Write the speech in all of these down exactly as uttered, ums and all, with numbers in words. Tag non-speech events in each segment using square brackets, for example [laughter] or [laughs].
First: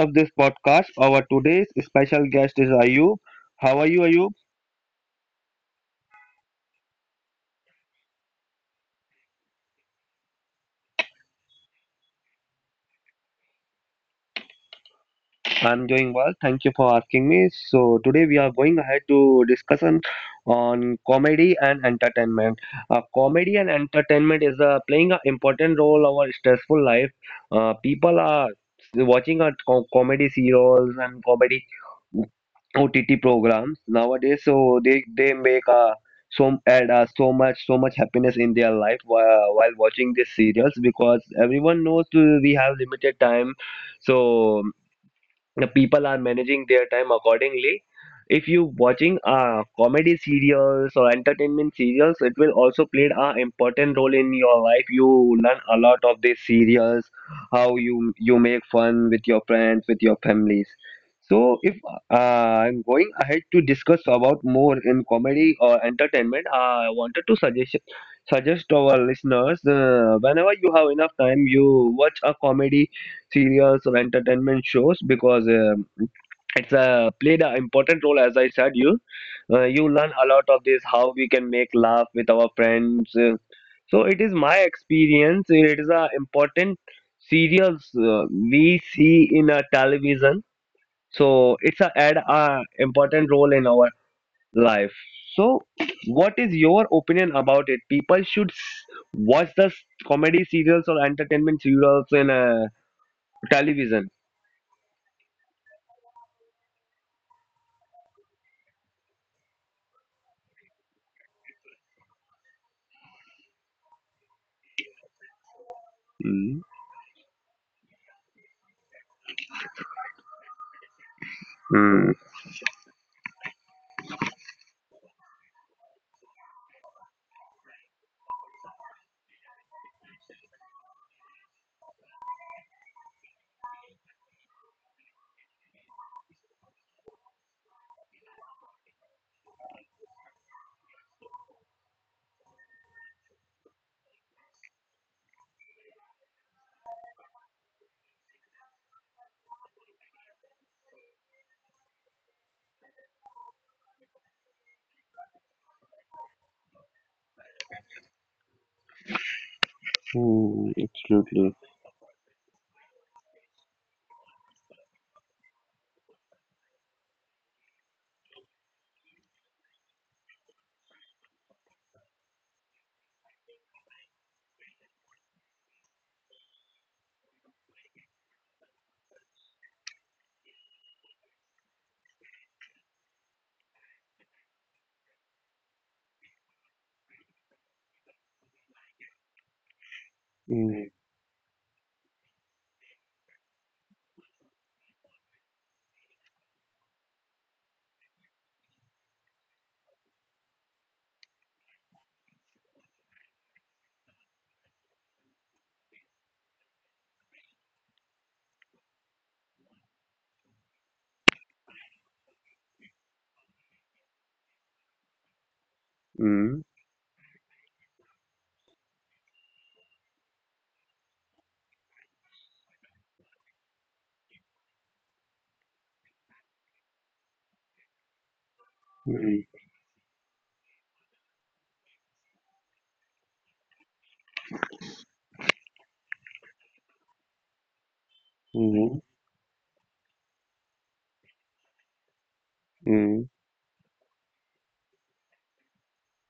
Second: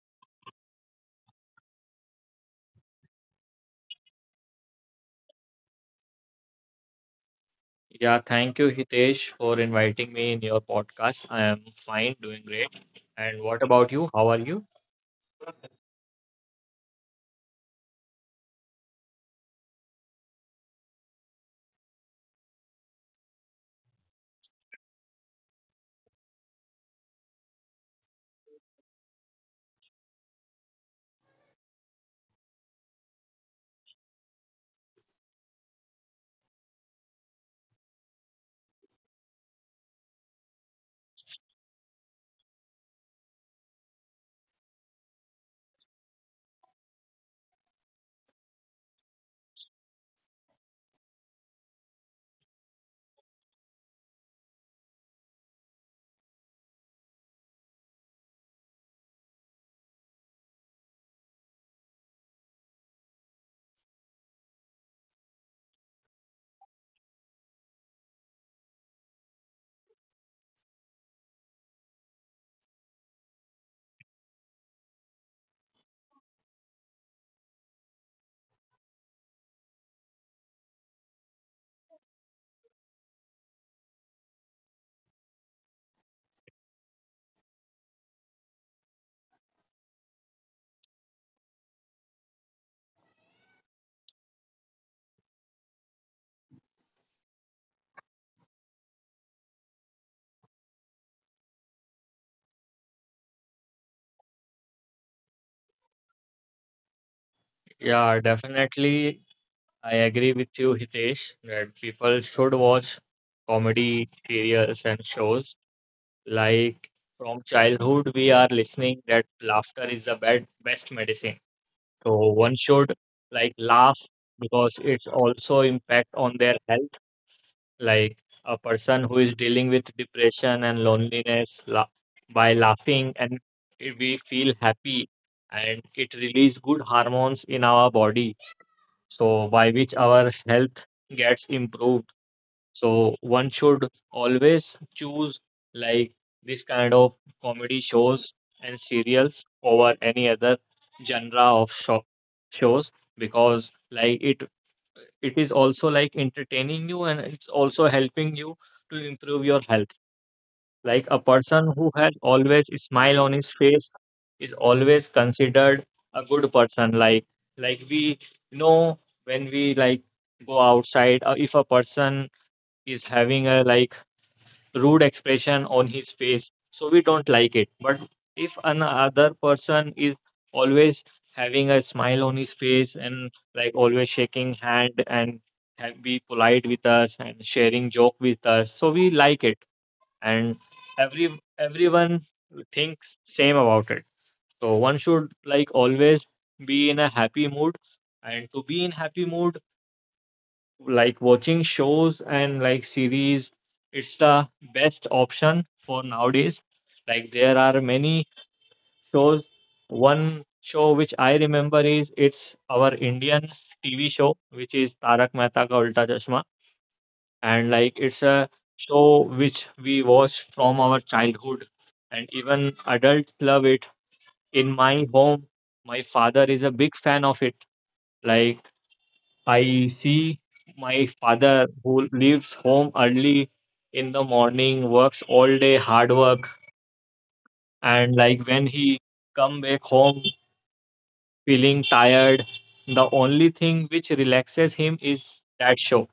of this podcast. Our today's special guest is Ayub. How are you, Ayub? Yeah, thank you, Hitesh, for inviting me in your podcast. I am fine, doing great. And what about you? How are you? I'm doing well. Thank you for asking me. So today we are going ahead to discussion on comedy and entertainment. Uh, comedy and entertainment is uh, playing an important role in our stressful life. Uh, people are watching our co- comedy serials and comedy O T T programs nowadays, so they they make uh, so add uh, so much so much happiness in their life while, while watching these serials because everyone knows uh, we have limited time, so the people are managing their time accordingly. If you watching uh, comedy serials or entertainment serials, it will also play an important role in your life. You learn a lot of these serials, how you you make fun with your friends, with your families. So if uh, I'm going ahead to discuss about more in comedy or entertainment, uh, I wanted to suggest suggest to our listeners, uh, whenever you have enough time, you watch a comedy serials or entertainment shows because um it's uh, played an important role. As I said, you uh, you learn a lot of this, how we can make laugh with our friends. Uh, so it is my experience, it is a important serials uh, we see in a television. So it's a add a important role in our life. So what is your opinion about it? People should s- watch the s- comedy serials or entertainment serials in uh, television? Yeah, definitely. I agree with you, Hitesh, that people should watch comedy serials and shows. Like from childhood, we are listening that laughter is the best, best medicine. Um. So one should like laugh because it's also impact on their health. Like a person who is dealing with depression and loneliness la by laughing and it- we feel happy and it release good hormones in our body, so by which our health gets improved. So one should always choose like this kind of comedy shows and serials over any other genre of sho shows, because like it it is also like entertaining you and it's also helping you to improve your health. Mm, Like a absolutely. person who has always a smile on his face is always considered a good person. like like we know when we like go outside, uh, if a person is having a like rude expression on his face, so we don't like it, but if another person is always having a smile on his face and like always shaking hand and have- be polite with us and sharing joke with us, so we like it. And Mm, every everyone thinks same about it. So one should like always be in a happy mood, and to be in happy mood like watching shows and like series, it's the best option for nowadays. Like there are many shows. One show which I remember is it's our Indian TV show which is Tarak Mehta Ka Ulta Chashma. Um. And like it's a show which we watch from our childhood, and even adults love it. In my home, my father is a big fan of it. Like Mm, mm. I see my father who leaves home early in the morning, works all day, hard work, and like when Mm, um. he come back home feeling tired, the mm. only thing which relaxes him is that show.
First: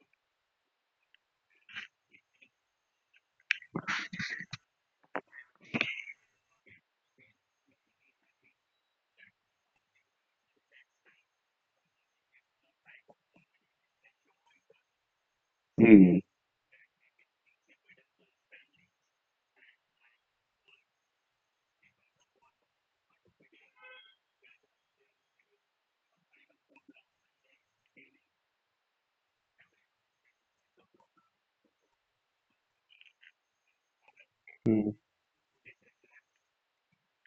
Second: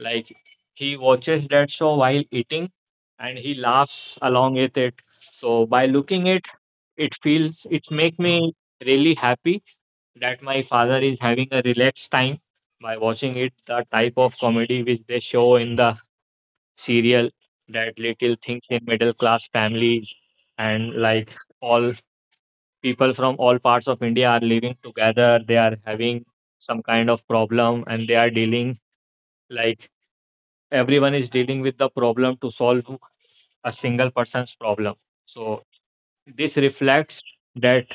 Like he watches that show while eating and he laughs along with it. So by looking it, it feels it make me really happy that my father is having a relaxed time by watching it. The type of comedy which they show in the serial, that little things in middle class families, and like all people from all parts of India are living together, they are having some kind of problem and they are dealing like everyone is dealing with the problem to solve a single person's problem. So this reflects that,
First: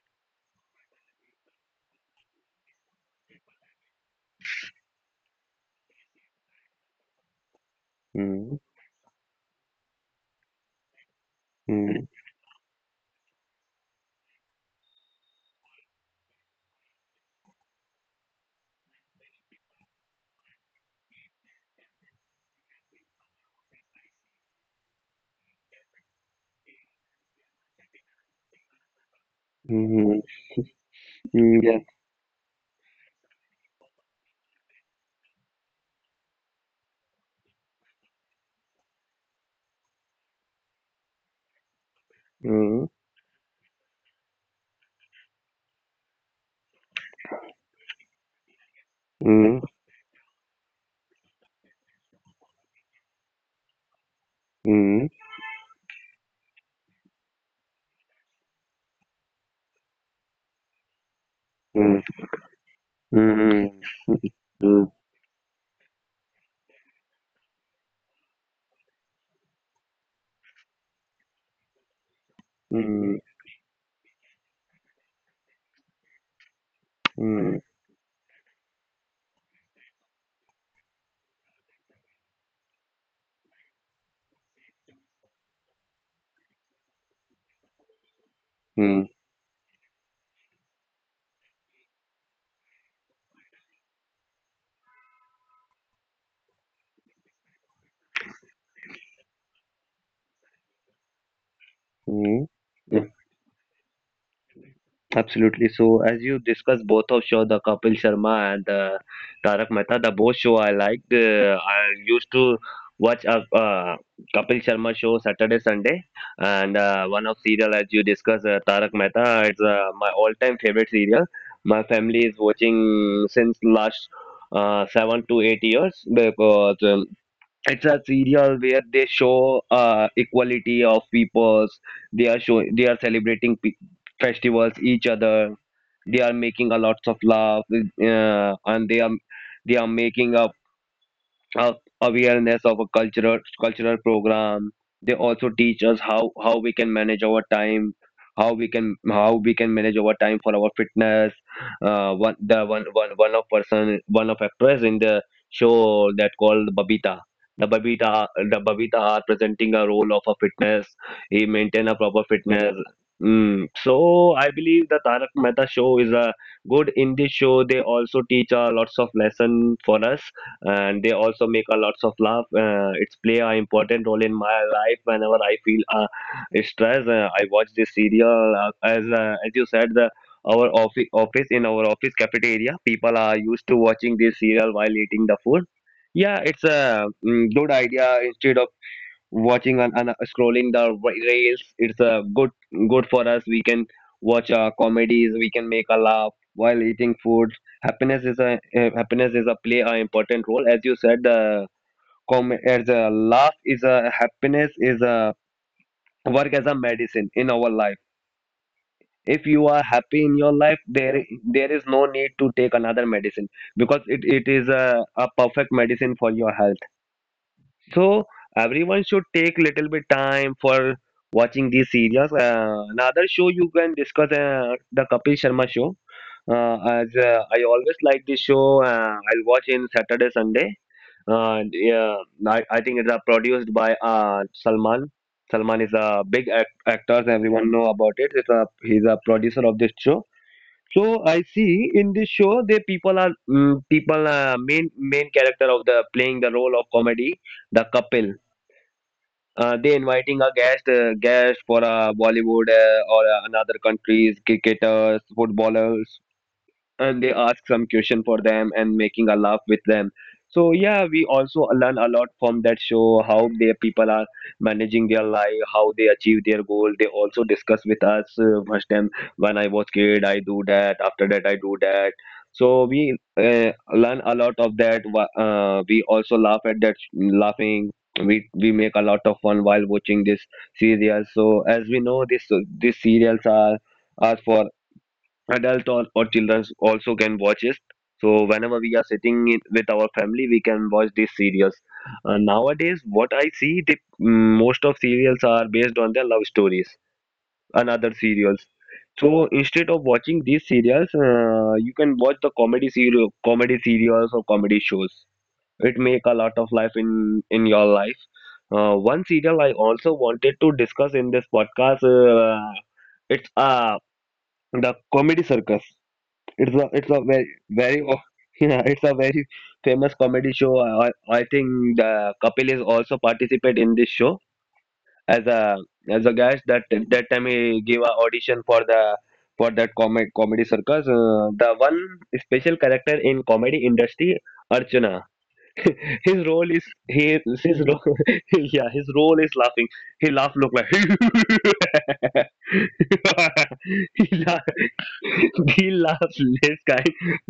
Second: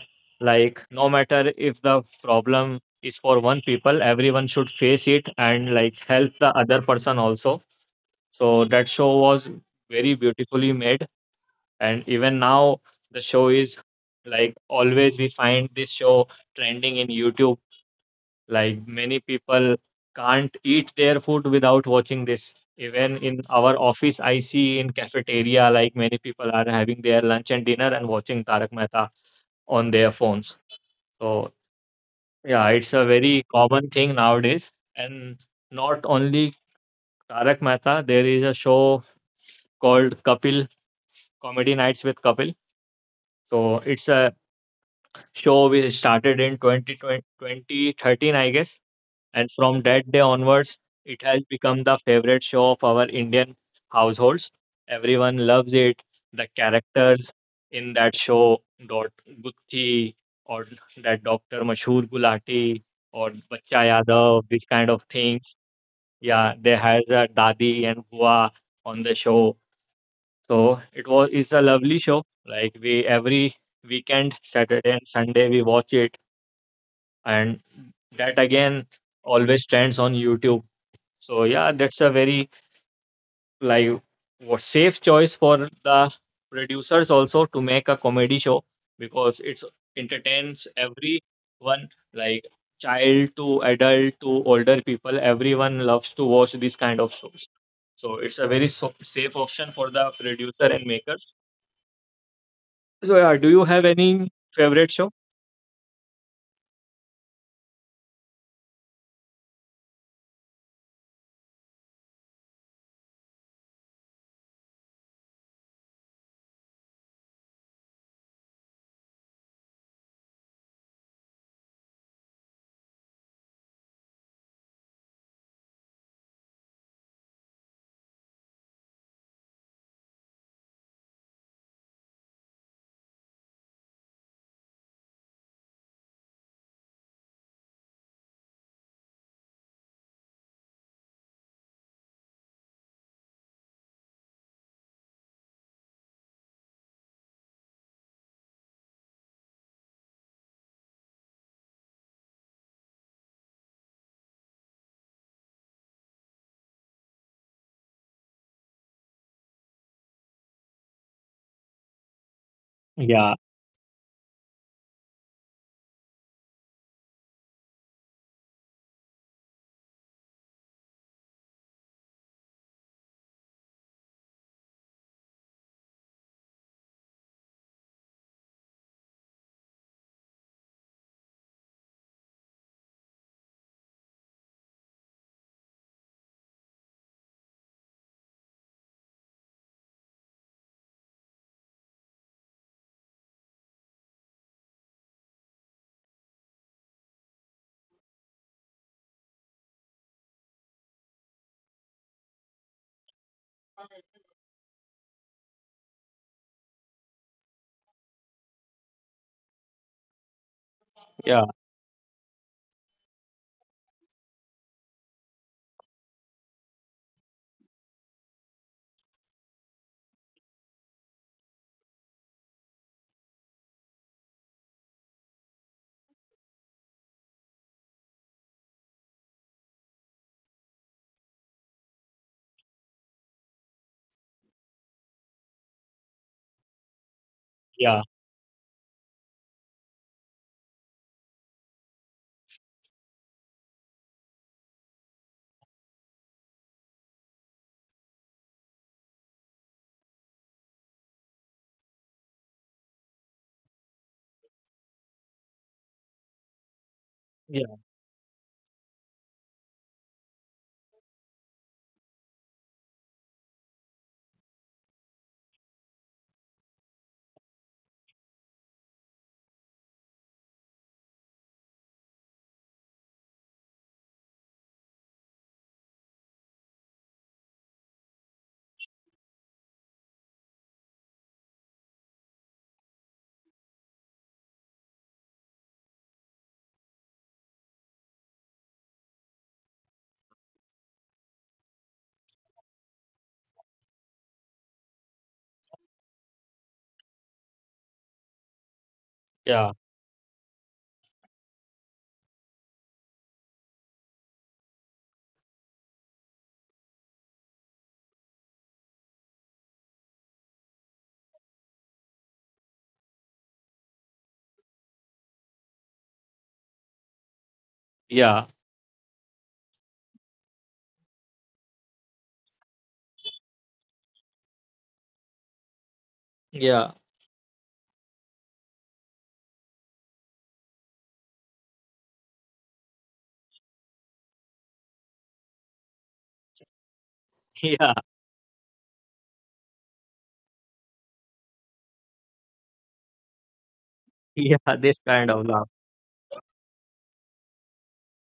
like, no matter if the problem is for one people, everyone should face it and like help the other person also. So that show was very beautifully made, Mm, and even now the show is like always we find this show trending in YouTube. Like many people can't eat their food without watching this. Even in our office, I see in cafeteria, like many people are having their lunch and dinner and watching Tarak Mehta mm, on mm, their phones. mm, So yeah. yeah, it's a very common thing nowadays. And not only Tarak Mehta, there is a show called Kapil, Comedy Nights with Kapil. Mm, So it's a show we started in twenty twenty twenty thirteen, I guess. mm, And from that day onwards, it has become the favorite show of our Indian households. mm, Everyone loves it. The characters in that show, Dot Gutti or that Doctor mm, Mashur Gulati or mm, Bachcha Yadav, these mm, kind of things. Yeah, they has a Dadi and Bua on the show. So it was it's a lovely show. Like we mm, every weekend, Saturday and Sunday we watch it, and mm, that again always trends on YouTube. So yeah, that's a very like what safe choice for the producers also to make a comedy show, mm, because it's entertains everyone like child to adult to older people. Everyone loves to watch these kind of shows. So it's a very so safe option for the producer and makers. mm. So yeah, do you have any favorite show? Absolutely. So as you discussed both of show, the Kapil Sharma and uh, Tarak Mehta, the both show I liked. Uh, I used to watch a uh, Kapil Sharma show Saturday, Sunday, and uh, one of serial as you discussed, uh, Tarak Mehta. It's uh, my all-time favorite serial. My family is watching since last uh, seven to eight years because um, it's a serial where they show uh, equality of peoples. They are show they are celebrating pe- festivals each other. They are making a lots of love, uh, and they are they are making a uh, awareness of a cultural cultural program. They also teach us how how we can manage our time, how we can how we can manage our time for our fitness. Uh, one the one one one of person one of actors in the show that called Babita. The Babita the Babita are presenting a role of a fitness. He maintain a proper fitness. Yeah, Mm. So I believe the Tarak Mehta show is a good. In this show, they also teach uh, lots of lesson for us, and they also make a lots of laugh. Uh, it's play an important role in my life. Whenever I feel uh, stress, uh, I watch this serial. Uh, as uh, as you said, the our office office in our office cafeteria, people are used to watching this serial while eating the food. Yeah, it's a mm, good idea. Instead of watching and, and uh, scrolling the re- reels, it's uh, good good for us. We can watch uh, comedies, we can make a laugh while eating food. Happiness is a uh, happiness is a play an important role. As you said, uh, com- as a laugh is a happiness is a work as a medicine in our life. If you are happy in your life, yeah, there there is no need to take another medicine because it, it is a, a perfect medicine for your health. So everyone should take little bit time for watching these series. Uh, another show you can discuss uh, the Kapil Sharma show. Uh, as uh, I always like this show. uh, I'll watch in Saturday Sunday. And yeah, I, I think it's uh, produced by uh, Salman. Salman is a big act- actor. yeah, Everyone know about it. It's a, he's a producer of this show. So I see in this show the people are mm people uh, main main character of the playing the role of comedy, the couple. Uh, they inviting a guest, uh, guest for a Bollywood uh, or uh, another countries cricketers footballers, and they yeah, ask some question for them and making a laugh with them. So yeah, we also learn a lot from that show, how their people are managing their life, how they achieve their goal. They also discuss with us, uh, first time when I was kid I do that, after that I do that. So we uh, learn a lot of that wha- uh, We also laugh at that laughing. We we make a lot of fun while watching this serial. So as we know this, these serials are are for adult or, or children also can watch it. So whenever we are sitting in, with our family, we can watch these serials. Uh, nowadays, what I see the mm, most of serials are based on their love stories and other serials. yeah, So instead of watching these serials, uh, you can watch the comedy serial comedy serials or comedy shows. It make a lot of life in in your life. Uh, one serial I also wanted to discuss in this podcast, uh, it's uh the comedy circus. It's a it's a very yeah, very o- [laughs] yeah, it's a very famous comedy show. I, I I think the Kapil is also participate in this show as a yeah, as a guest. That that time he gave a audition for the for that comedy comedy circus. Uh, the one special character in comedy industry, Archana. [laughs] His role is [laughs] yeah, he his role [laughs] yeah, his role is laughing. He laugh look like [laughs] yeah. This he kind of laugh love. [laughs] he laughs this guy.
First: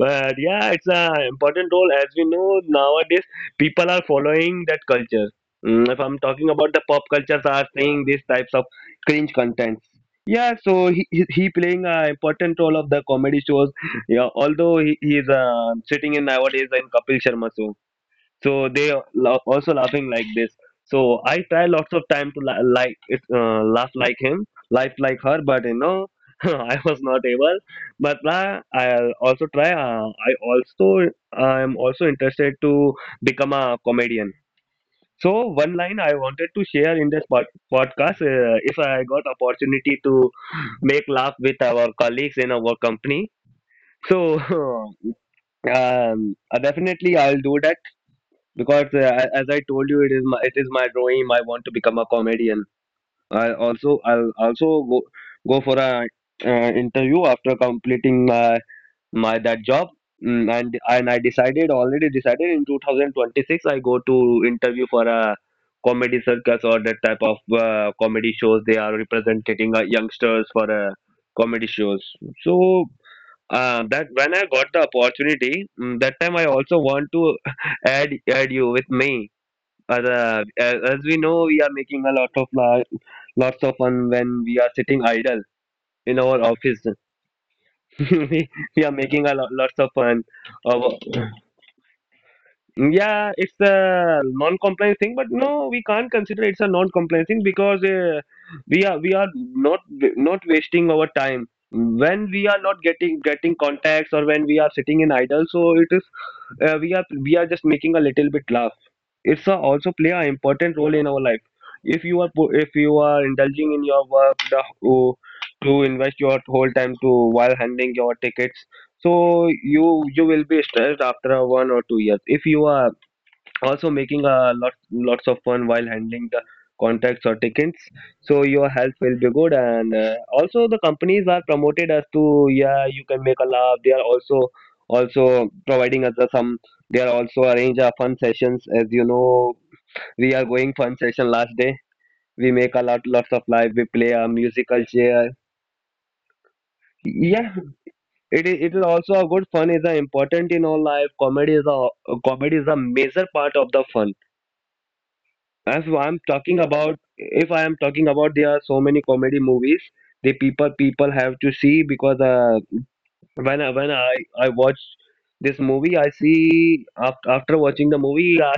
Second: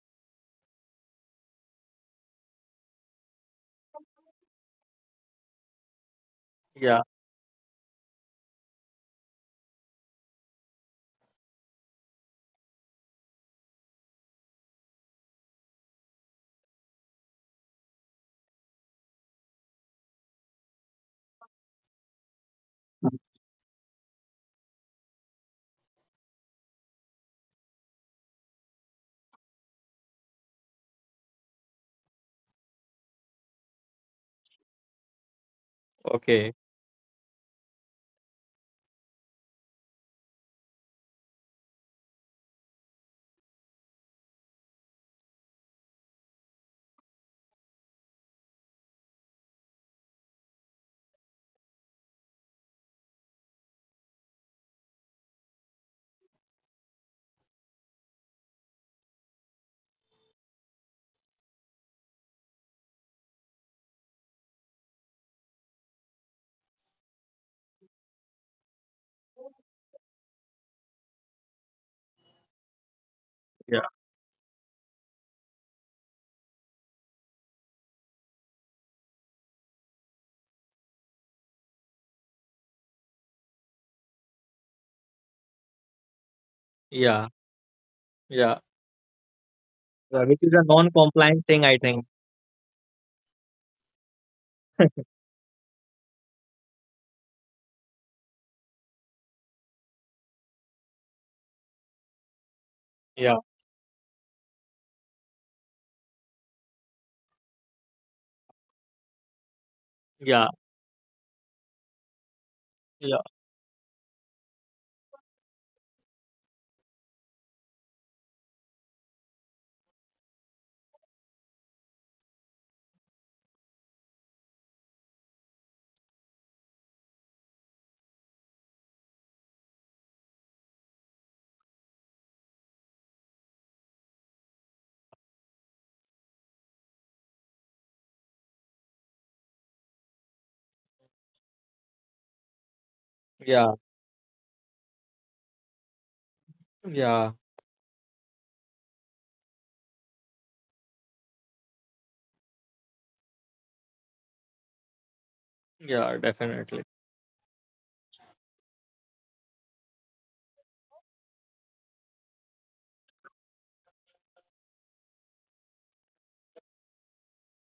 But yeah, it's a important role. As we know, nowadays people are following that culture. Mm, if I'm talking about the Yeah. pop cultures are saying these types of cringe contents. Yeah, so he, he, he playing a important role of the comedy shows. Yeah, although he, he is uh, sitting in nowadays in kapil sharma. So they are lo- also laughing like this. So I try lots of time to la- like it, uh, laugh like him, laugh like her, but you know [laughs] I was not able. But uh, I also try uh, I also I am also interested to become a comedian. So one line I Okay. wanted to share in this pod- podcast, uh, if I got opportunity to make laugh with our colleagues in our company, so [laughs] um, uh, definitely I'll do that because uh, as I told you, it is my it is my dream. I want to become a comedian. I also I'll also go go for a uh, interview after completing my my that job. Mm, and and I decided already decided in two thousand twenty-six I go to interview for a comedy circus or that type of uh, comedy shows. They are representing uh, youngsters for uh, comedy shows. So. Yeah. Uh, that when I got the opportunity, mm, that time I also want to [laughs] add add you with me, uh, as, as we know, we are making a lot of la- lots of fun when we are sitting idle in our office. Yeah. [laughs] Yeah. we we are making a lot lots of Yeah, which fun. is a Uh, non-compliance thing, I think. yeah, it's a non-compliance thing, but no, we can't consider it's a non-compliance thing because uh, we are we are not not wasting our time when we are not getting Yeah, getting contacts or when we are sitting in idle. So it is uh, we are we are just making a little bit laugh. It's a, also play an yeah, important role in our life. If you are po- if you are yeah, indulging in your work the oh, to invest your whole time to while handling your tickets, so you you will be stressed after a one or two years. If you are also making a lot lots of fun while handling the contracts or tickets, so your health will be good. And uh, also the companies are promoted as to, yeah, you can make a laugh. They are also also providing us a some. They are also arrange a fun sessions. As you know, we are going fun session last day. We make a lot lots of life. We play a yeah, musical chair. Yeah, yeah, it is. It is also a good fun is a important in all life. Comedy is a comedy is a major part of the fun. As I'm talking yeah, about, If definitely. I am talking about, there are so many comedy movies. The people people have to see because uh, when I, when I I watch this movie. I see after, after watching the movie, I,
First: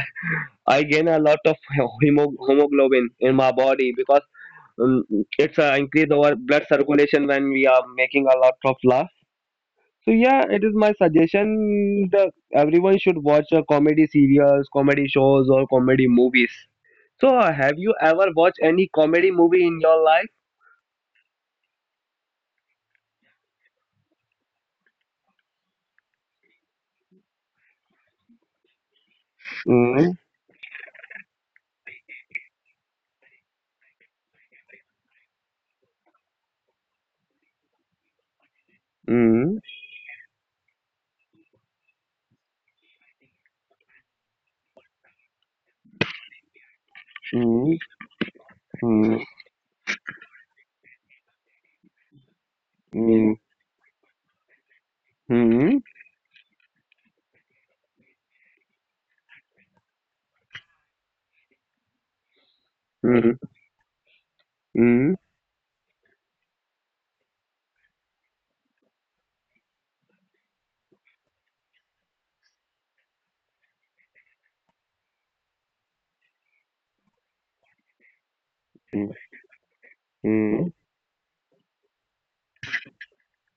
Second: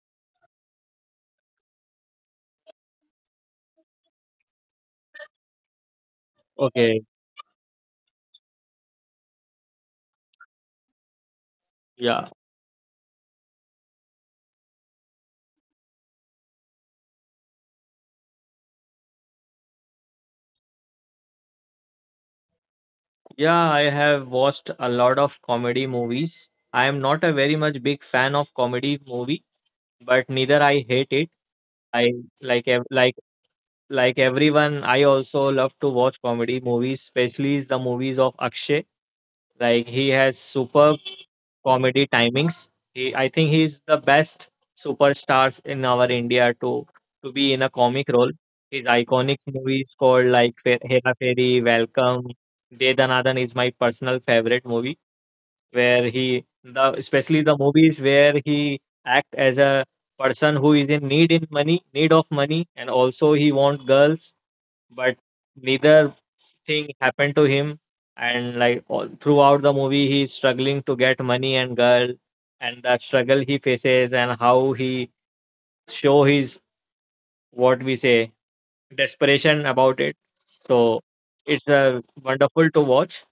I gain a lot of [laughs] hemo, hemoglobin in my body because um, it's uh, increase our blood Okay. circulation when we are making a lot of laugh. So yeah, it is my suggestion that Yeah, everyone should watch uh, comedy serials, comedy shows, or comedy movies so uh, have you ever watched any comedy movie in your life? yeah, I have watched a lot of comedy movies. I am not a very much big fan of comedy movie, Mm, but neither I hate it. I like ev like like everyone, I also love to watch comedy movies, especially the movies of Akshay. mm, Like he has superb comedy timings. He, I think he's the best superstars in our India to to be mm, in a comic role. His iconic movies called like Fe- Hera Fairy, Welcome, mm, mm, Dedanadan is my personal favorite movie, mm, where he the especially the movies where he act as a person who is in need in money, need of money, and also mm, he want girls, but mm, neither thing happened to him, and like all, throughout the movie he's struggling to get money and girl, and the struggle he faces and how he show his, what we say, desperation about it. mm, So it's a wonderful to watch.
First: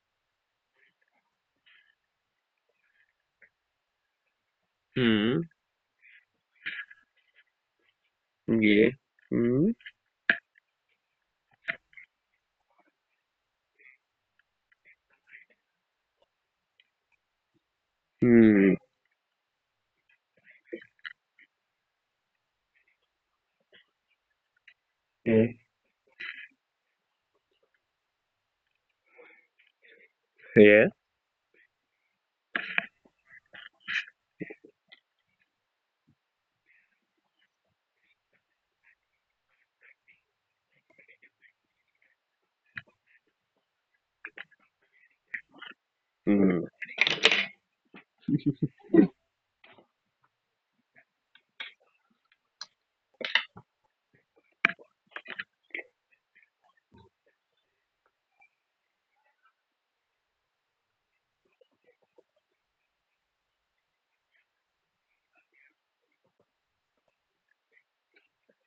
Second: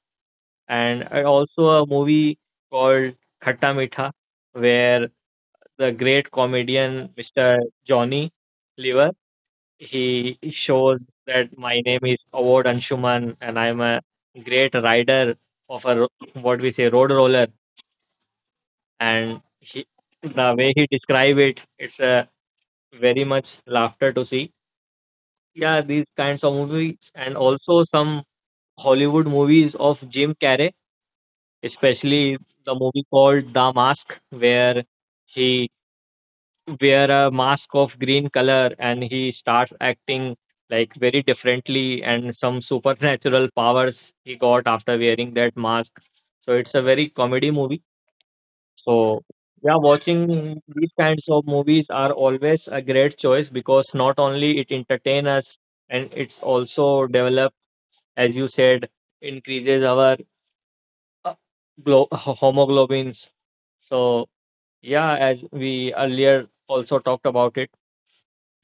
And uh, also a movie called Khatta Meetha, where mm, the great comedian Mr. Johnny mm, yeah. Lever, mm, he shows that my name is Award Anshuman and I'm a great rider of a ro- what we say road roller. mm, mm, And he, the way he describe it, it's a very much laughter to see. Yeah, these kinds of movies, and also some Hollywood movies of Jim Carrey, yeah. especially the movie called The Mask, where he wear a mask of green color and he starts acting like very differently and some supernatural powers he got after wearing that mask. So it's a very mm, comedy movie. So yeah, watching these kinds of movies are always a great choice, because not only it entertain us, and it's also develop, as you said, increases our uh, glo- [laughs] homoglobins. So yeah, as we earlier also talked about it,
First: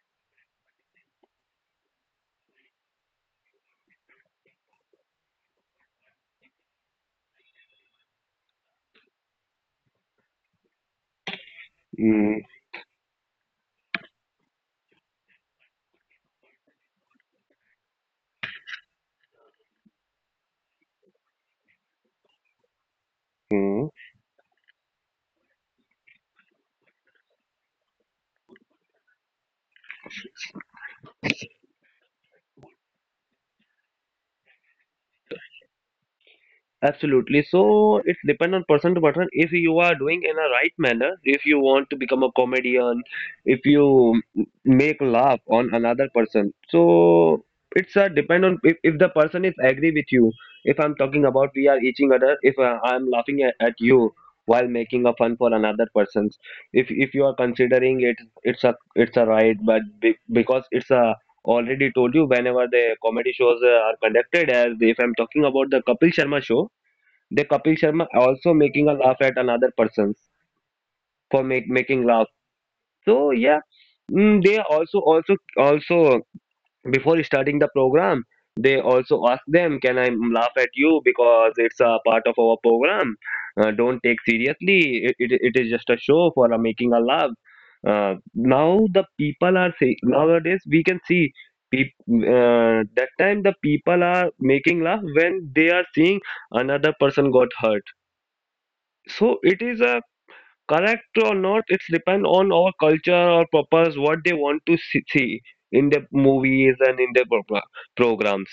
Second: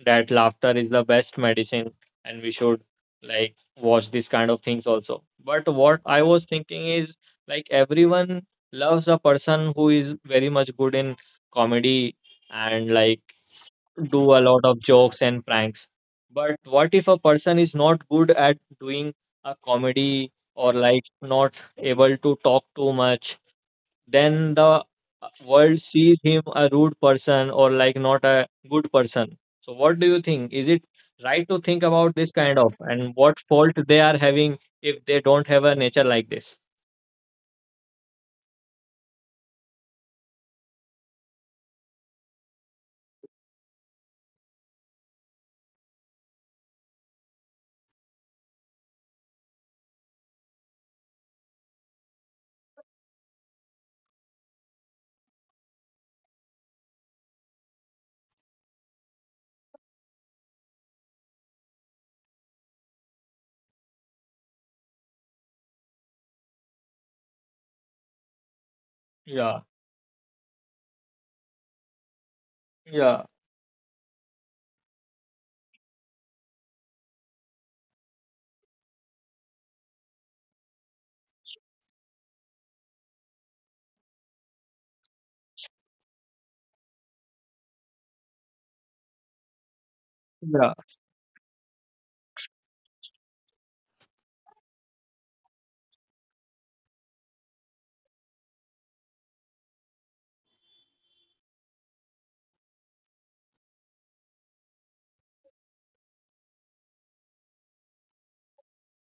that laughter is the best medicine, and we should like watch these kind of things also. But what I was thinking is like everyone loves a person who is very much good in comedy mm, and like do a lot of jokes and pranks. But what if a person is not good at doing a comedy or like not able to talk too much, mm, then the world sees him a rude person or like not a good person. So what do you think? Is it right to think about this kind of and what fault they are having if they don't have a nature like this? Absolutely. So it's depend on person to person. If you are doing in a right manner, if you want to become a comedian, if you make laugh on another person, so it's a depend on if, if the person is agree with you. If I'm talking about we are each other, if uh, I'm laughing at, at you while making a fun for another person's, if if you are considering it, it's a it's a right, but be, because it's a already told you whenever the comedy shows uh, are conducted. As if I'm talking about the Kapil Sharma show, the Kapil Sharma also making a Yeah, laugh at another person for make, making laugh. yeah, So yeah, mm, they also also also before starting the program, they also ask them, "Can I laugh at you because it's a part of our program? Uh, don't take seriously. It, it it is just a show for a making a laugh." Uh, now the people are say yeah, nowadays we can see. peop- Uh, that time the people are making laugh when they are seeing another person got hurt, so it is a correct or not. It's depend on our culture or purpose what they want to see see in the movies and in the pro- programs.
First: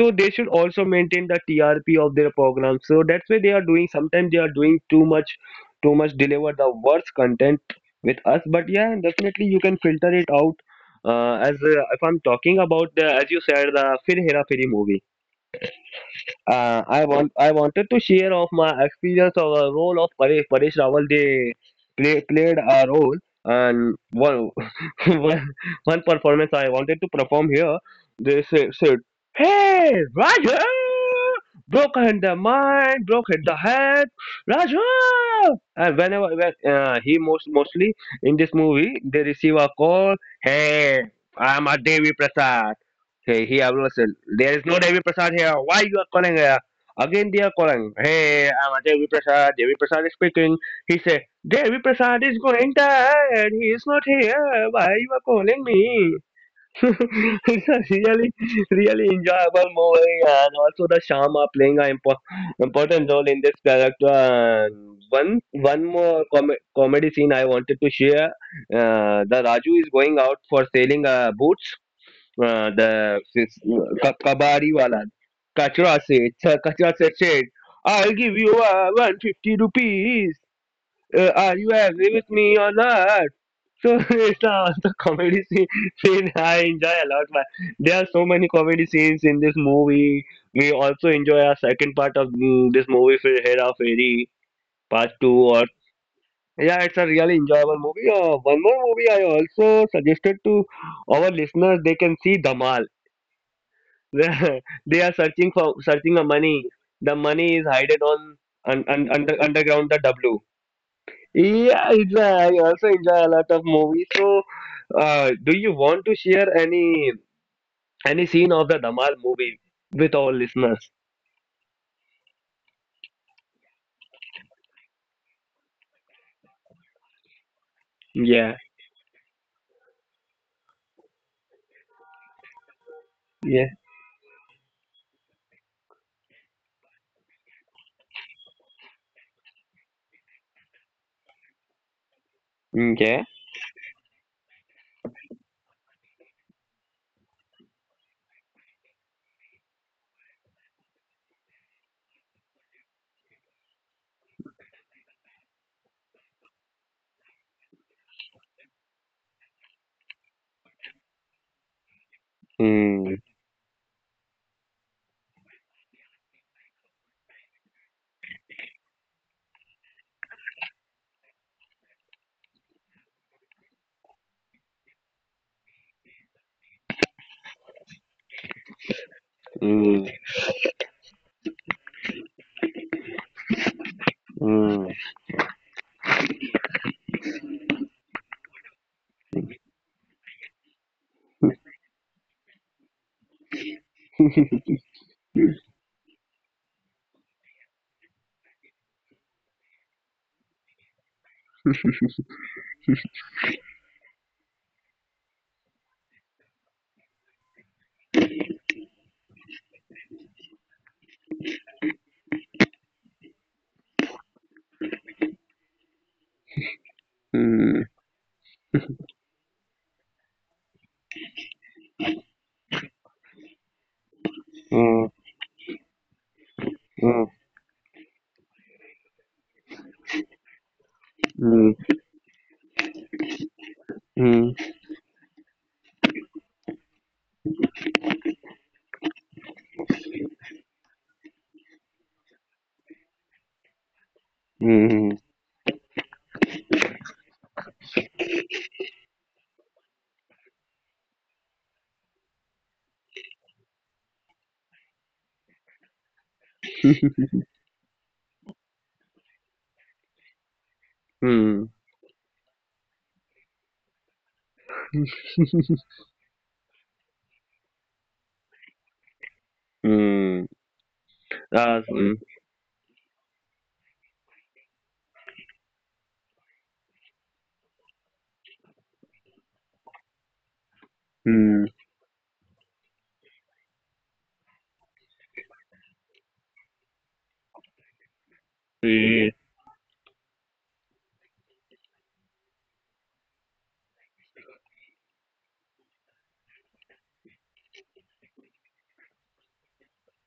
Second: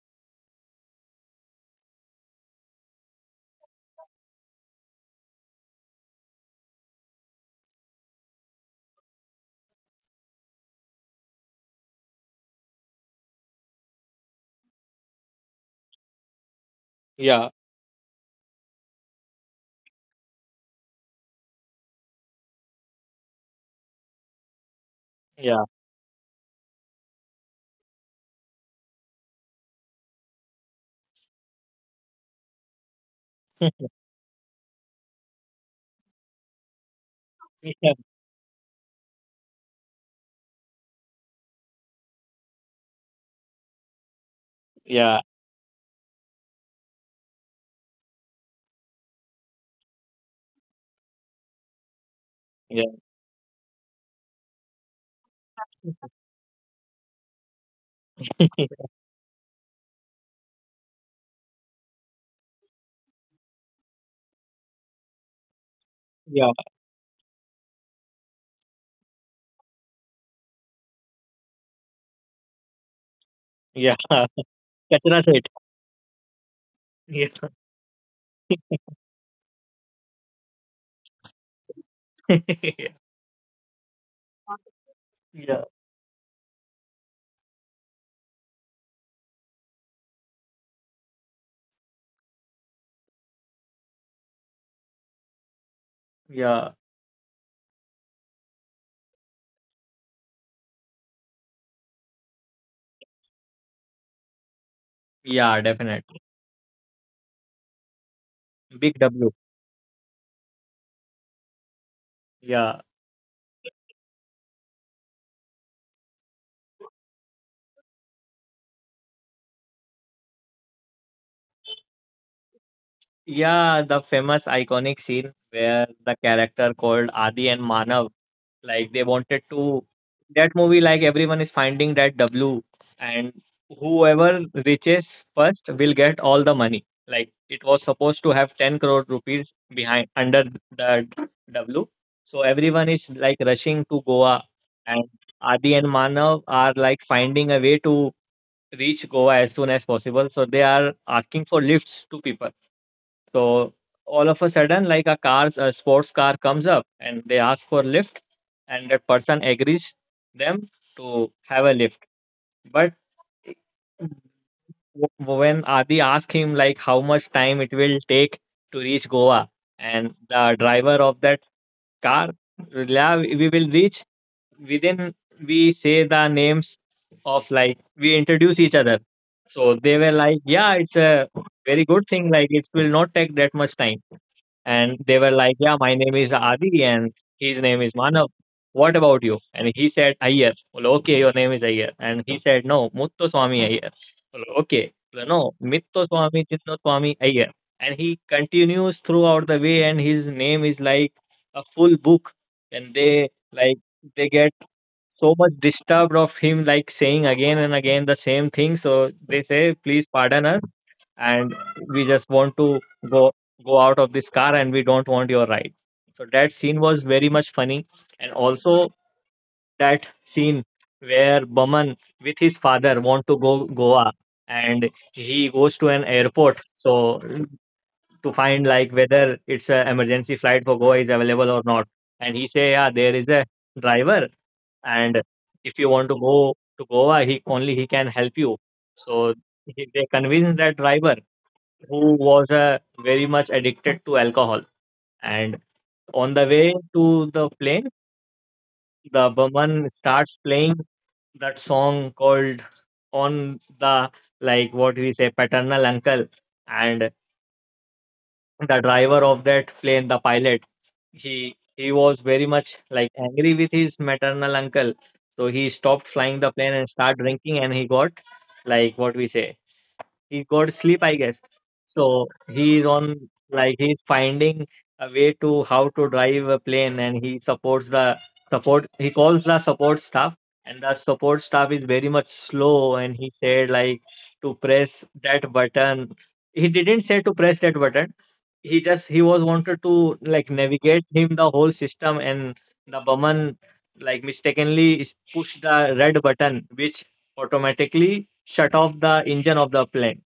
So they should also maintain the T R P of their programs. So that's why they are doing. Sometimes they are doing too much, too much deliver the worst content with us. But yeah, definitely you can filter it out. Uh, as uh, if I'm talking about the, as you said, the Fir Hera Feri movie, uh, I want yeah, I wanted to share of my experience of a role of Paresh Paresh Rawal. They play, played a role, and one [laughs] one yeah, one performance I wanted to perform here. They said, said, "Hey Raja, broken the mind, broken the head, Raja." And whenever when, uh, he most mostly yeah, in this movie, they receive a call. "Hey, I'm a Devi Prasad." "Hey, here, listen. There is no Devi yeah, Prasad here. Why you are calling here?" Again, they are calling. "Hey, I'm a Devi Prasad. Devi Prasad is speaking." He said, "Devi Prasad is going tired. He is not here. Why you are calling me?" [laughs] it's a really, really enjoyable movie, and also the Shama playing an impo- important role in this character. And one, one more com- yeah, comedy scene I wanted to share. Uh, the Raju is going out for selling uh, boots, uh, the this, uh, ka- yeah, yeah. kabadi wala. [laughs] Kachra said. Kachra said, uh, Kachra said, said, Yeah. "I'll give you uh, one hundred fifty rupees. Uh, are you happy with me or not?" [laughs] So [laughs] it's uh, the comedy scene, Yeah, [laughs] scene I enjoy a lot, man. There are so many comedy scenes in this movie. We also enjoy our second part of mm, this movie, Fir Hera Fairy, part two. Or yeah, yeah, it's a really enjoyable movie. Uh, one more movie I also suggested to our listeners, they can see Dhamal. [laughs] They are searching for yeah, searching the definitely. money. The money is hidden on un, un, Big under W. underground the W. Yeah, it's, uh, I also Yeah, enjoy a lot of movies. So, uh, do you want to share any any scene of the Dhamal movie with all listeners? yeah, the famous iconic scene where the character called Adi and Manav. Yeah, Like they wanted to that movie, like everyone is finding that W, yeah, and whoever reaches first will get all the money. Like it was supposed to have ten crore rupees behind under the W. So yeah. everyone is like rushing to Goa, and Adi and Manav are like finding a way to reach Goa as soon as possible. So they are asking for lifts to people. So all of a sudden, like a car's a sports car comes up and they ask for lift, and that person agrees them to have a lift. Mm, But w- when Adi asks him like how much time it will take to reach Goa, and the driver of that car, yeah, we will reach within. We say the names of like we introduce each other. mm, So they were like, yeah, it's a very good thing. Like it will not take that much time. mm, And they were like, yeah, my name is Adi and his name is Manav. What about you? And he said, Iyer. Well, okay, your name is Iyer. And he said, no, Mutto Swami Iyer. Well, okay. Well, no, Mitto Swami Chitto Swami Iyer. And he continues throughout the way, and his name is like a full book. And they like they get so much disturbed of him like saying again and again the same thing. So they say, please pardon us, and we just want to go go out of this car and we don't want your ride. So that scene mm, was very mm, much funny. And also that scene where Baman with his father want to go Goa, and he goes to an airport mm, so to find like whether it's an emergency flight for Goa is available or not. And he say, yeah, there is a driver, mm, and if you want to go to Goa, he only he can help you. So he, they convince that driver, who was uh, very much addicted to alcohol. mm, mm, And on the way to the plane, the barman starts playing that song called on the, like what we say, paternal uncle. And the driver of that plane, the pilot, he mm, he was very much like angry with his maternal uncle. So he stopped flying the plane and started drinking, and he got, like what we say, he mm. got sleep, I guess. Uh, mm, So he is on, like, he's finding a way to how to drive a plane, and he supports the support. He calls the support staff, and the support mm, staff is very much slow. And he said like to press that button. He didn't say to press that button. He just mm, he was wanted to like navigate him the whole system, and the bumman like mistakenly is- pushed the red button, which automatically shut off the engine of the plane.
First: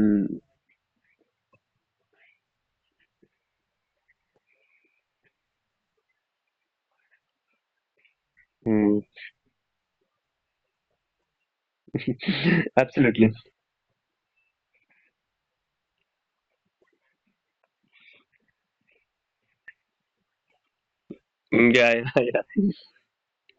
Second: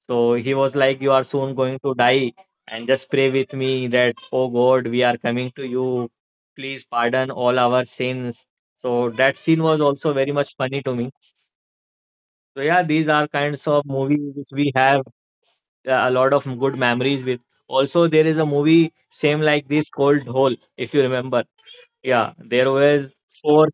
So he was like, "You are soon going to die, and just pray with me that, Oh God, we are coming to you. Please pardon all our sins." So mm. that scene was also very much funny to me. So, yeah, these are Absolutely. kinds of movies which we have uh, a lot of good memories with. Also, there is a movie same like this called Hole, if you remember. Mm, Yeah, [laughs] Yeah, yeah, yeah. there was four,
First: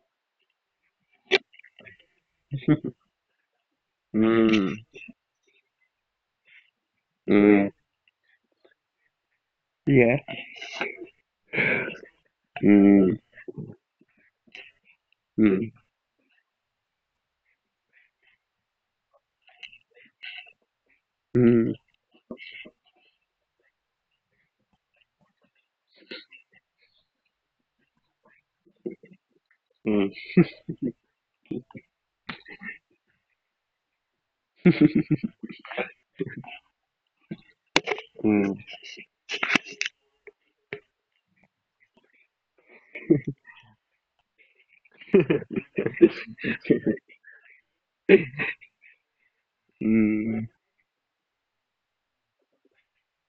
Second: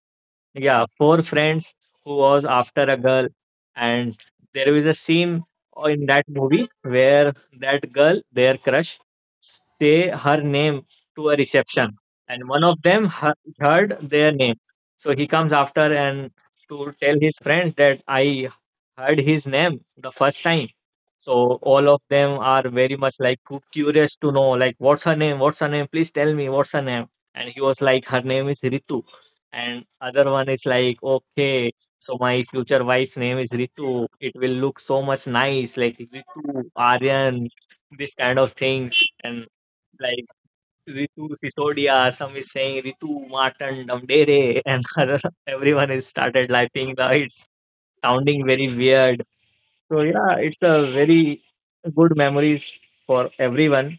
yeah, four friends who was after a girl, and there is Mm, a scene in that movie where that mm, girl, their crush, say her Yeah. name to a reception, and one of them he- mm, heard their name, so he comes after mm, and to tell his friends that I heard his name the first time. So all of mm, them are very much like cu- curious to know, like, what's her name? What's her name? Please tell me what's her name. And he was like, her name is Ritu, and other one is mm, like, okay, so my future wife's name is Ritu. It will look so much nice, like Ritu Aryan, this kind of things. mm, And like Ritu Sisodia, some is saying Ritu Martin Damdere, and [laughs] other, everyone is started laughing. Now it's sounding very weird. So yeah, it's a mm, very good memories for everyone.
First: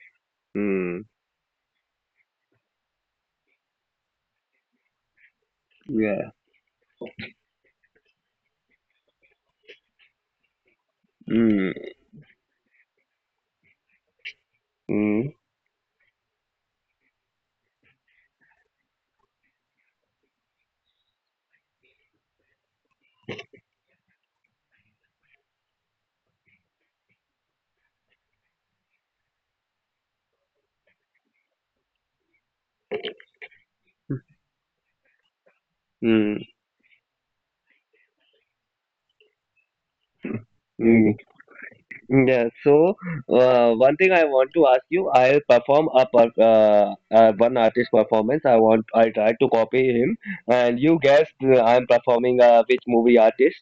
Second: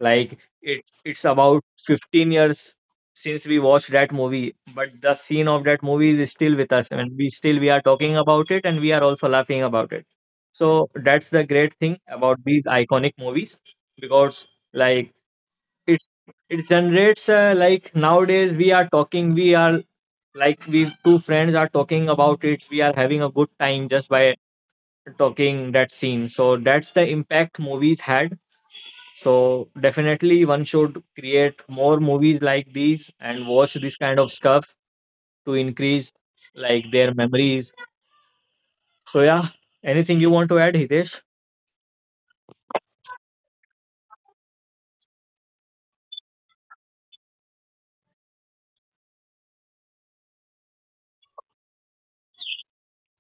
Like it, mm, it's about fifteen years since we watched that movie, but the scene of that movie yeah. is still with us, and we still we are talking about it, and we are also laughing about it. So that's the great Mm, thing about these iconic movies, because, like, mm, it's it generates, uh, like, nowadays we are talking, we are, like, we two friends are talking about it, we are having a good time just by talking that scene. So that's the impact movies had. So definitely one should create more movies like these and watch this kind of stuff to increase mm, like their memories. So yeah, anything you want to add, mm. Hitesh? Yeah. So, uh, one thing I want to ask you, I'll perform a per uh, uh, one artist performance. I want I tried to copy him, and you guessed uh, I'm performing uh, which movie artist.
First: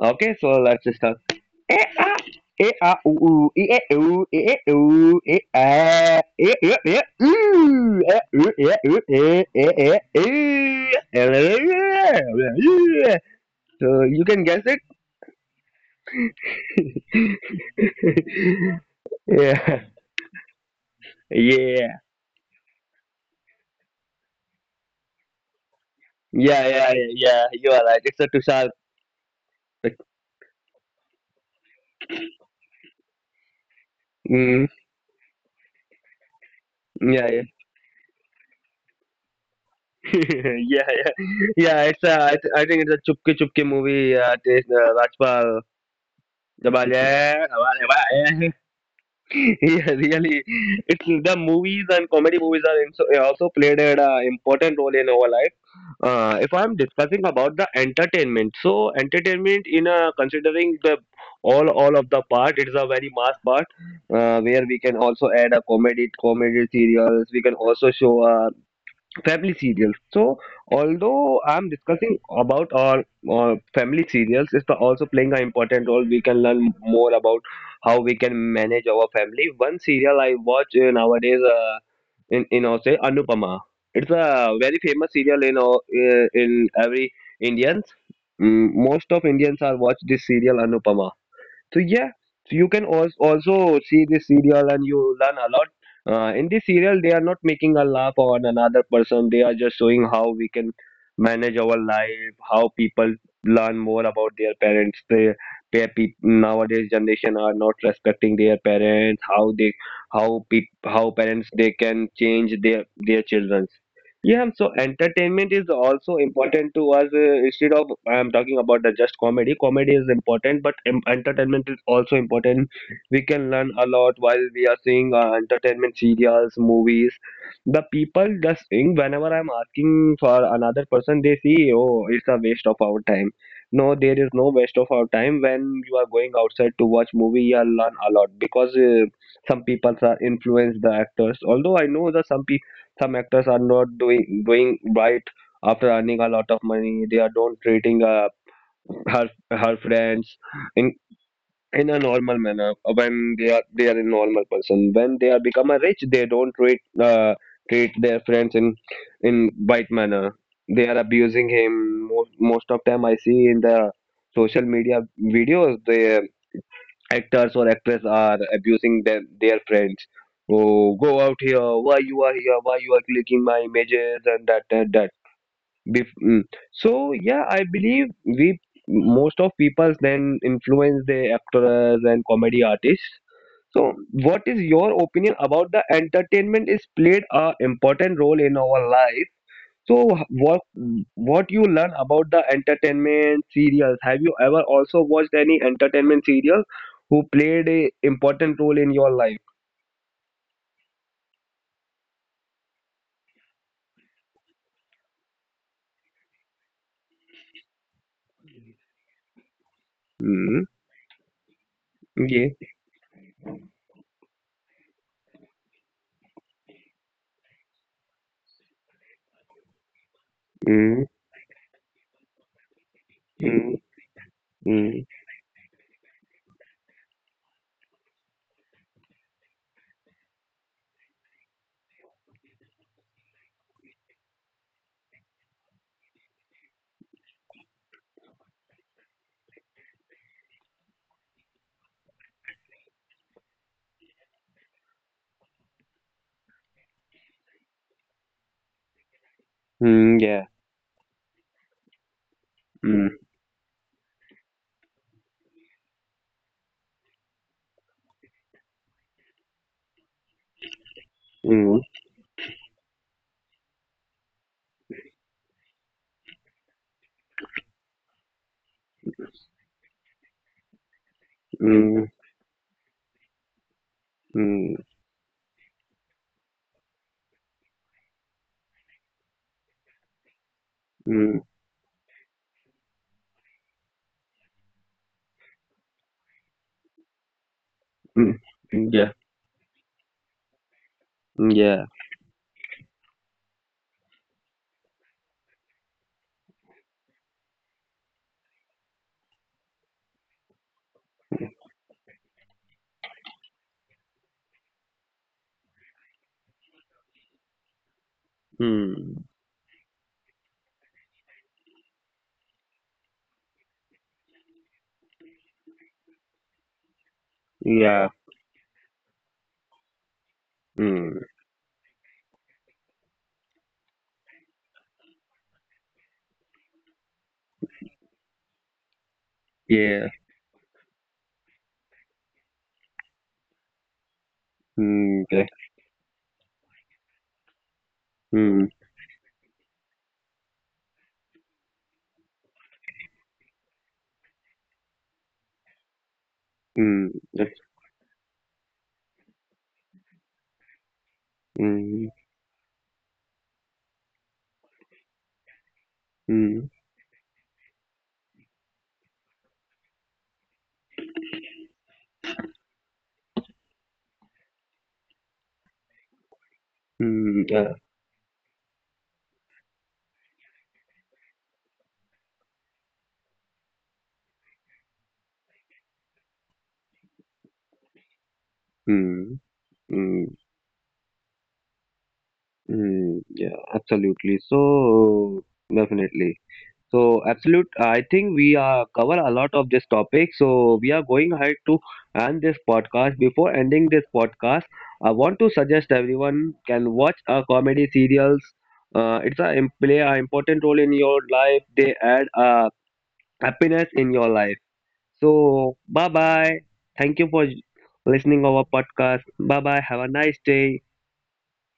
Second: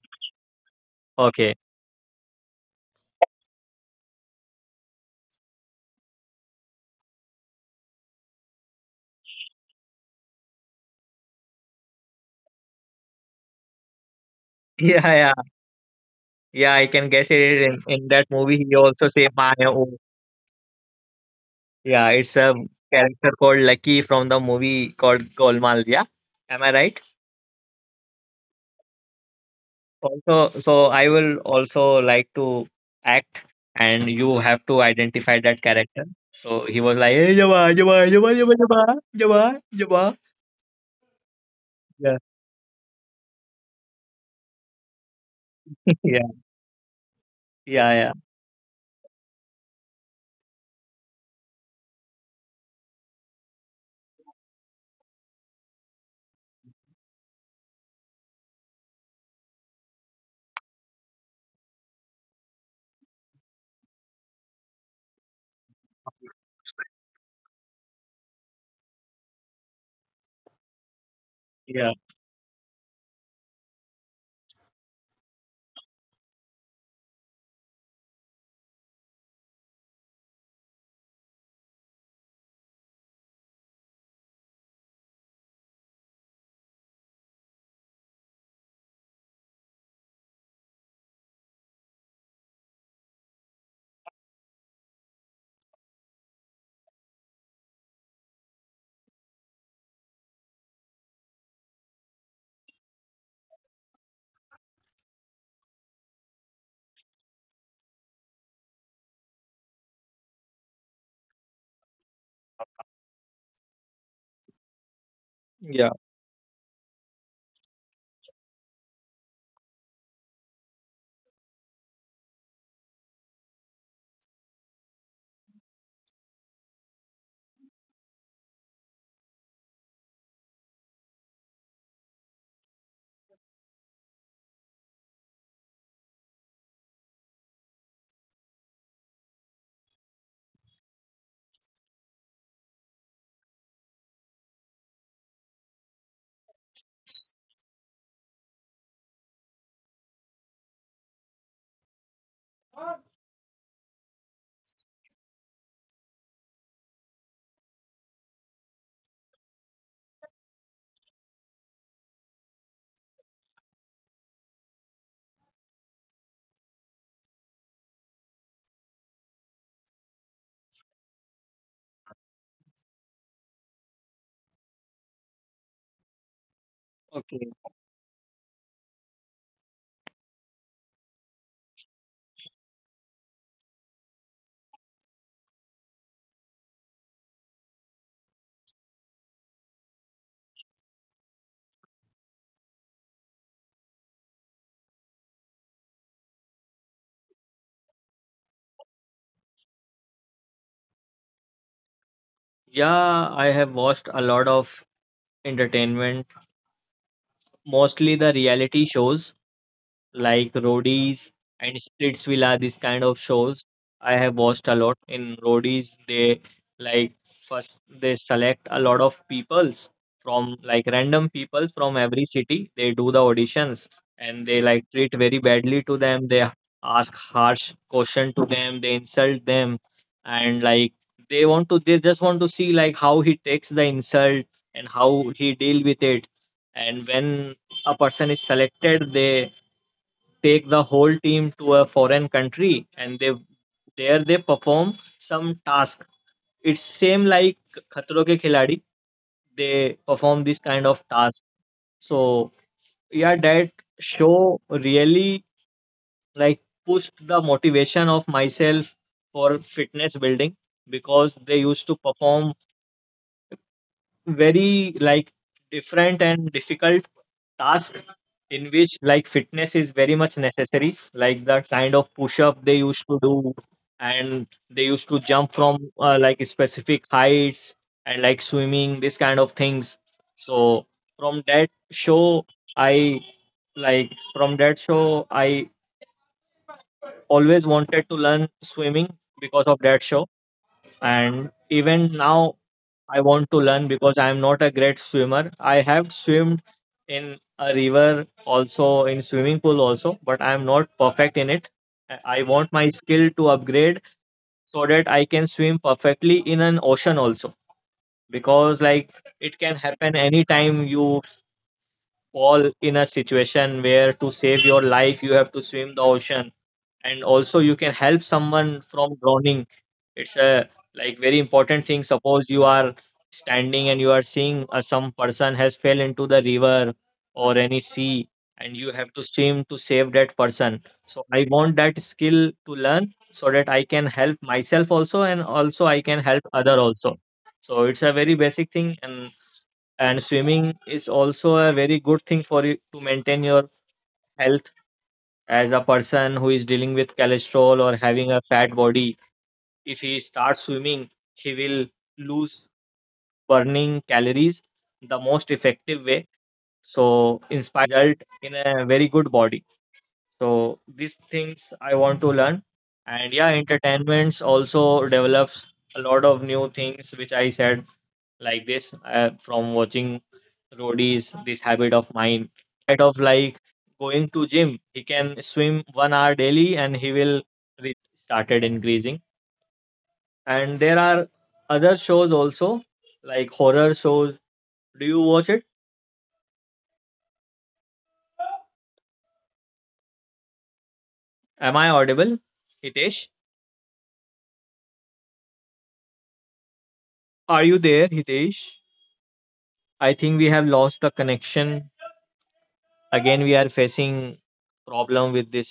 Okay, so let's start. Okay. [laughs] Eh, ah, eh, ah, ooh, ooh, eh, eh, ooh, eh, eh, ooh, eh, ah, eh, eh, eh, ooh, eh, ooh, eh, ooh, eh, eh, eh, ooh, eh, eh, eh, So you can guess it? Yeah, yeah, yeah. I can guess it. In, in that movie, he also Yeah. [laughs] say my own. Yeah. Yeah, it's a character called Lucky from the movie called Golmaal. Yeah, Yeah, yeah, yeah, am I yeah. right? You are right. It's a Tushar. Also, so I will also like to act, and Mm, you have to identify that character. So he was yeah, like, yeah. hey, Jawa, Jawa, Jawa, Jawa, Jawa, Jawa, [laughs] Jawa. Yeah, yeah. Yeah, it's a, I, Yeah, th- I think it's a Chupke Chupke movie. Uh, it is, uh, Rajpal. [laughs] yeah, Dabal, yeah, dabal, yeah, yeah, dabal, [laughs] yeah, really. It's the movies and comedy movies are in, so- also played an uh, important role in our life. Uh, if I'm discussing about the entertainment, so entertainment in uh, considering the all all of the part, it's a very mass part uh, where we can also add a comedy comedy serials. We can also show a family serials. So although I'm yeah, discussing about our uh, family serials, it's also playing an important role. We can learn more about how we can manage our family. One serial I watch uh, nowadays uh, in in our say Anupama. It's a very famous serial in our- uh, in every Indians. Mm, Most of Indians are watch this serial Anupama. So yeah, so you can also also see this serial and you learn a lot. Uh, in this serial, they are not making a laugh on another person. They are just showing how we can manage our life, how people learn more about their parents. They, their peop nowadays generation are not respecting their parents. How they, how pe- how parents they can change their their children. Yeah, um, so entertainment yeah. is also important to us. Uh, instead of I'm talking about the just comedy. Comedy is important, but em entertainment is also important. We can learn a lot while we are seeing uh, entertainment serials, movies. The people just think whenever I'm asking for another person, they see, "Oh, it's a waste of our time." No, there is no waste of our time when you are going outside to watch movie. You learn a lot because uh, some people are influenced the actors. Although I know that some people some actors are not doing doing right after earning a lot of money. They are do not treating uh, her her friends in in a normal manner. When they are they are a normal person. When they are become a rich, they don't treat uh, treat their friends in in right manner. They are abusing him most most of time. I see in the social media videos. They actors or actress are abusing them, their friends. "Oh, go out here. Why you are here? Why you are clicking my images and that and that." Bef- mm. So Okay. yeah, I believe we most of people then influence the actors and comedy artists. So what is your opinion about the entertainment is played a important role in our life? So h- what what you learn about the entertainment serials? Have you ever also watched any entertainment serial who played a important role in your life? Yeah, I have watched a lot of entertainment, mostly the reality shows, like Mm, Roadies and Splitsvilla, this yeah. kind of shows I have watched a lot. In Roadies, they, like, first they select a lot of peoples from, like, random Mm, peoples from every city. They do the auditions, mm, and they like treat very mm, badly to them. They ask harsh question to them. They insult them, and like they want to, they just want to see like how he takes the insult and how he deal with it. And when a person is selected, they take the whole team to a foreign country, and they there they perform some task. It's same like khatro ke khiladi. They mm, perform this yeah. kind of task. So yeah, Mm, that show really, like, pushed the motivation of myself for fitness building, because they used to mm, perform very like different and difficult task in which like fitness is very much necessary, like the kind of push mm, up they used to do, and they used to jump from uh, like specific heights and like swimming, this kind of things. So from that mm, show I, like, from that show I always wanted to learn mm, swimming mm, yeah. because of that show. And Yeah. even now I want to learn, because I am not a great swimmer. I have swimmed in a river also, in swimming pool also, but I am not perfect in it. I I want my skill to upgrade so that I can swim perfectly in an ocean also, because like Mm, it can happen anytime you fall in a situation where to save your life you have to swim the ocean, and also you can help yeah. someone from drowning. It's a like very Mm, important thing. Suppose you are standing and you are seeing uh, some person has fell into the river or any sea, and you have to swim to save yeah. that person. So I want that skill to learn so that I can help myself Mm, also yeah. and also I can help other also. So it's a Mm, very basic thing, and and swimming is also a very good thing for you to maintain your health. As a mm, person who is yeah. dealing with cholesterol or having a fat body, if he starts swimming, Mm, he will lose burning calories the most mm, effective way. So, inspire result in a very good body. So, these things mm, yeah. I want to learn. And yeah, entertainments also develops a lot of new things, which I said, like this, uh, from watching roadies, this habit of mine. Instead of Mm. like Mm. going to gym, he can swim one hour daily, and he Mm, will yeah, re- absolutely. started increasing. So definitely. And there So are absolute. other I think shows we uh, also, cover a lot like of this horror topic. shows, So we are do you going watch ahead it? to end this podcast. Before ending this podcast, I want to suggest everyone can watch a Am comedy I audible, serials. Uh, Hitesh? It's a im- play an important role in your life. They add uh, Are you happiness in there, your life. Hitesh? So bye I think we bye. have lost the Thank you for connection. listening our podcast. Again Bye we are bye. Have a nice facing day. problem with this